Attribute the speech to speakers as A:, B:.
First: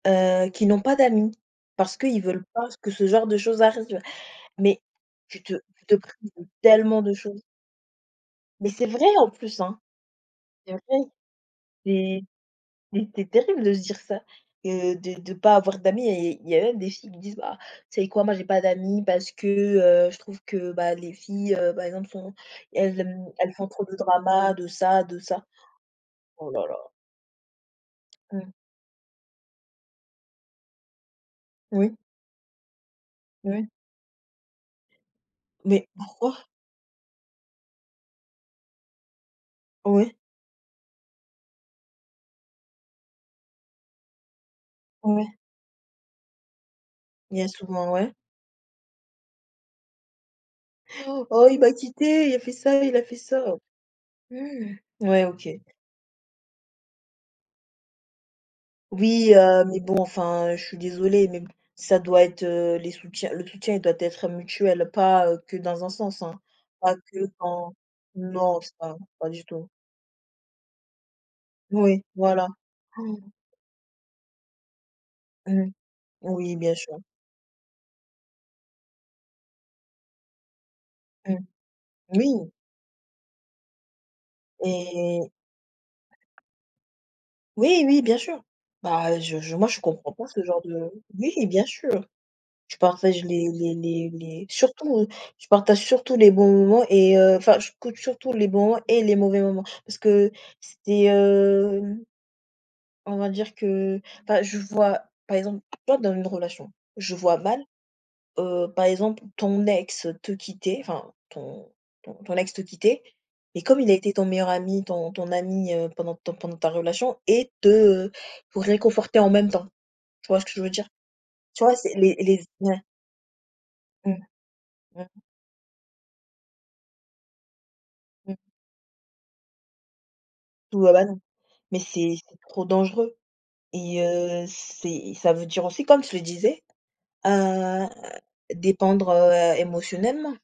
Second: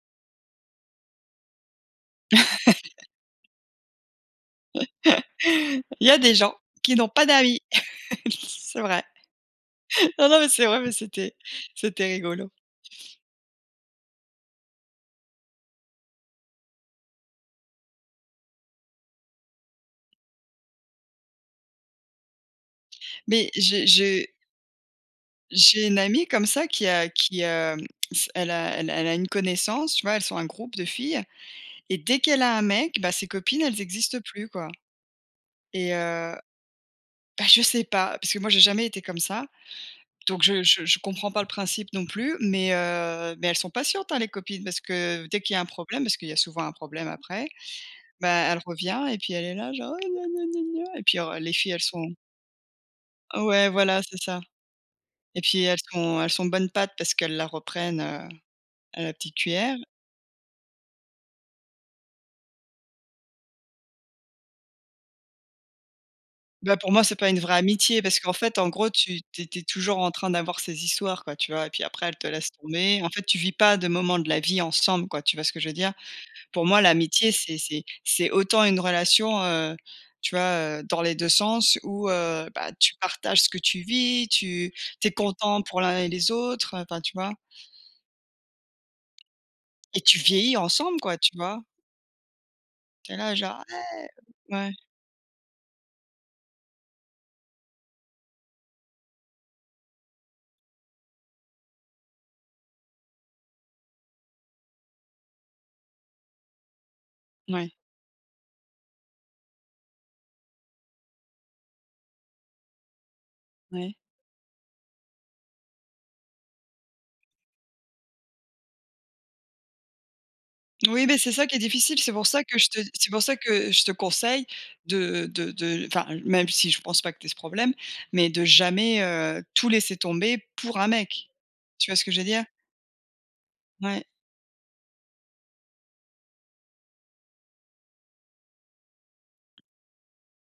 A: Heu, qui n'ont pas d'amis, parce qu'ils veulent pas que ce genre de choses arrive. Mais tu
B: Il
A: te tu te
B: y a
A: prives
B: des
A: de
B: gens qui
A: tellement
B: n'ont
A: de
B: pas
A: choses.
B: d'amis.
A: Mais
B: C'est
A: c'est
B: vrai.
A: vrai en plus, hein!
B: Non, non, mais c'est
A: C'est vrai.
B: vrai, mais c'était c'était
A: C'est
B: rigolo.
A: c'est c'est terrible de se dire ça, que de de pas avoir d'amis et il y a même des filles qui disent: «Bah, tu sais quoi? Moi j'ai pas d'amies parce que, heu, je trouve que, bah, les filles, heu, par exemple, sont elles aiment
B: Mais
A: elles font trop
B: j'ai
A: de
B: je
A: dramas de ça, de ça».
B: j'ai une amie comme
A: Oh là
B: ça
A: là.
B: qui a qui, hem, s elle
A: Mmh.
B: a elle a elle a une connaissance, tu vois, elles sont un groupe de filles
A: Oui.
B: et dès qu'elle a un mec, bah, ses copines
A: Oui.
B: elles existent plus, quoi.
A: Mais
B: Et heu,
A: pourquoi?
B: bah, je sais pas parce que moi j'ai jamais été comme ça.
A: Ouais.
B: Donc je je je comprends pas le principe non plus, mais heu, mais elles sont patientes, hein, les copines, parce que
A: Ouais.
B: dès qu'il y a un problème, parce qu'il y a souvent un problème après,
A: Bien souvent, ouais.
B: bah, elle revient et puis elle est là genre: «Ouais, gna, gna, gna, gna» et puis alors
A: «Oh
B: les
A: il m'a
B: filles elles sont
A: quittée, il a fait ça, il a fait ça».
B: Ouais, voilà, c'est ça.
A: Ouais
B: Et
A: OK.
B: puis, elles sont elles sont bonne pâte parce qu'elles la reprennent, heu, à la
A: Oui,
B: petite
A: heu,
B: cuillère.
A: mais bon enfin, je suis désolée, mais b ça doit être, heu, les soutiens le soutien il doit être mutuel, pas, heu, que dans un sens, hein,
B: Bah pour
A: pas
B: moi, c'est
A: que
B: pas une vraie
A: dans
B: amitié parce qu'en fait,
A: non je
B: en gros,
A: pas
B: tu
A: pas
B: tu es
A: du
B: tu es
A: tout.
B: toujours en train d'avoir ces histoires, quoi, tu vois? Et puis
A: Oui,
B: après, elle te
A: voilà.
B: laisse tomber. En fait, tu vis pas de moments de la vie ensemble, quoi, tu vois ce que je
A: Mmh.
B: veux dire?
A: Oui,
B: Pour
A: bien
B: moi,
A: sûr.
B: l'amitié, c'est c'est c'est autant une relation, heu, tu vois, heu, dans les 2
A: Mmh.
B: sens où, heu,
A: Oui.
B: bah, tu partages ce que tu vis, tu tu es
A: Et
B: content pour l'un et les autres, enfin, tu vois?
A: Oui oui bien sûr. Bah, je je moi je
B: Et
A: comprends
B: tu
A: pas ce
B: vieillis
A: genre de
B: ensemble, quoi, tu
A: oui
B: vois?
A: bien sûr. Je
B: Tu es
A: partage
B: là,
A: les
B: genre:
A: les
B: «ouais».
A: les les
B: Ouais.
A: surtout, je partage surtout les bons moments et heu, enfin je compte surtout les bons et les mauvais moments. Parce que c'était, hem on va dire que, enfin, je vois, par exemple, tu vois dans une relation, je vois mal,
B: Mouais.
A: heu, par exemple, ton ex te quitter, enfin ton ton ton ex te quitter et comme il a
B: Ouais.
A: été ton meilleur ami, ton ton ami, heu, pendant ton pendant ta relation et te pour réconforter en même temps. Tu vois ce que je veux dire?
B: Oui, mais c'est ça qui est
A: Tu vois, c'est
B: difficile. C'est
A: les
B: pour
A: les
B: ça
A: z
B: que je te
A: ouais.
B: c'est pour ça que je te
A: Mmh.
B: conseille
A: Mmh.
B: de de de enfin même si je pense pas que tu aies ce problème, mais
A: Mmh.
B: de jamais, heu, tout laisser tomber pour un
A: Ouais bah, non.
B: mec.
A: Mais
B: Tu vois ce que
A: c'est
B: je veux
A: c'est
B: dire?
A: trop dangereux et
B: Ouais.
A: heu, c'est ça veut dire aussi, comme je le disais, heu, dépendre, heu, émotionnellement.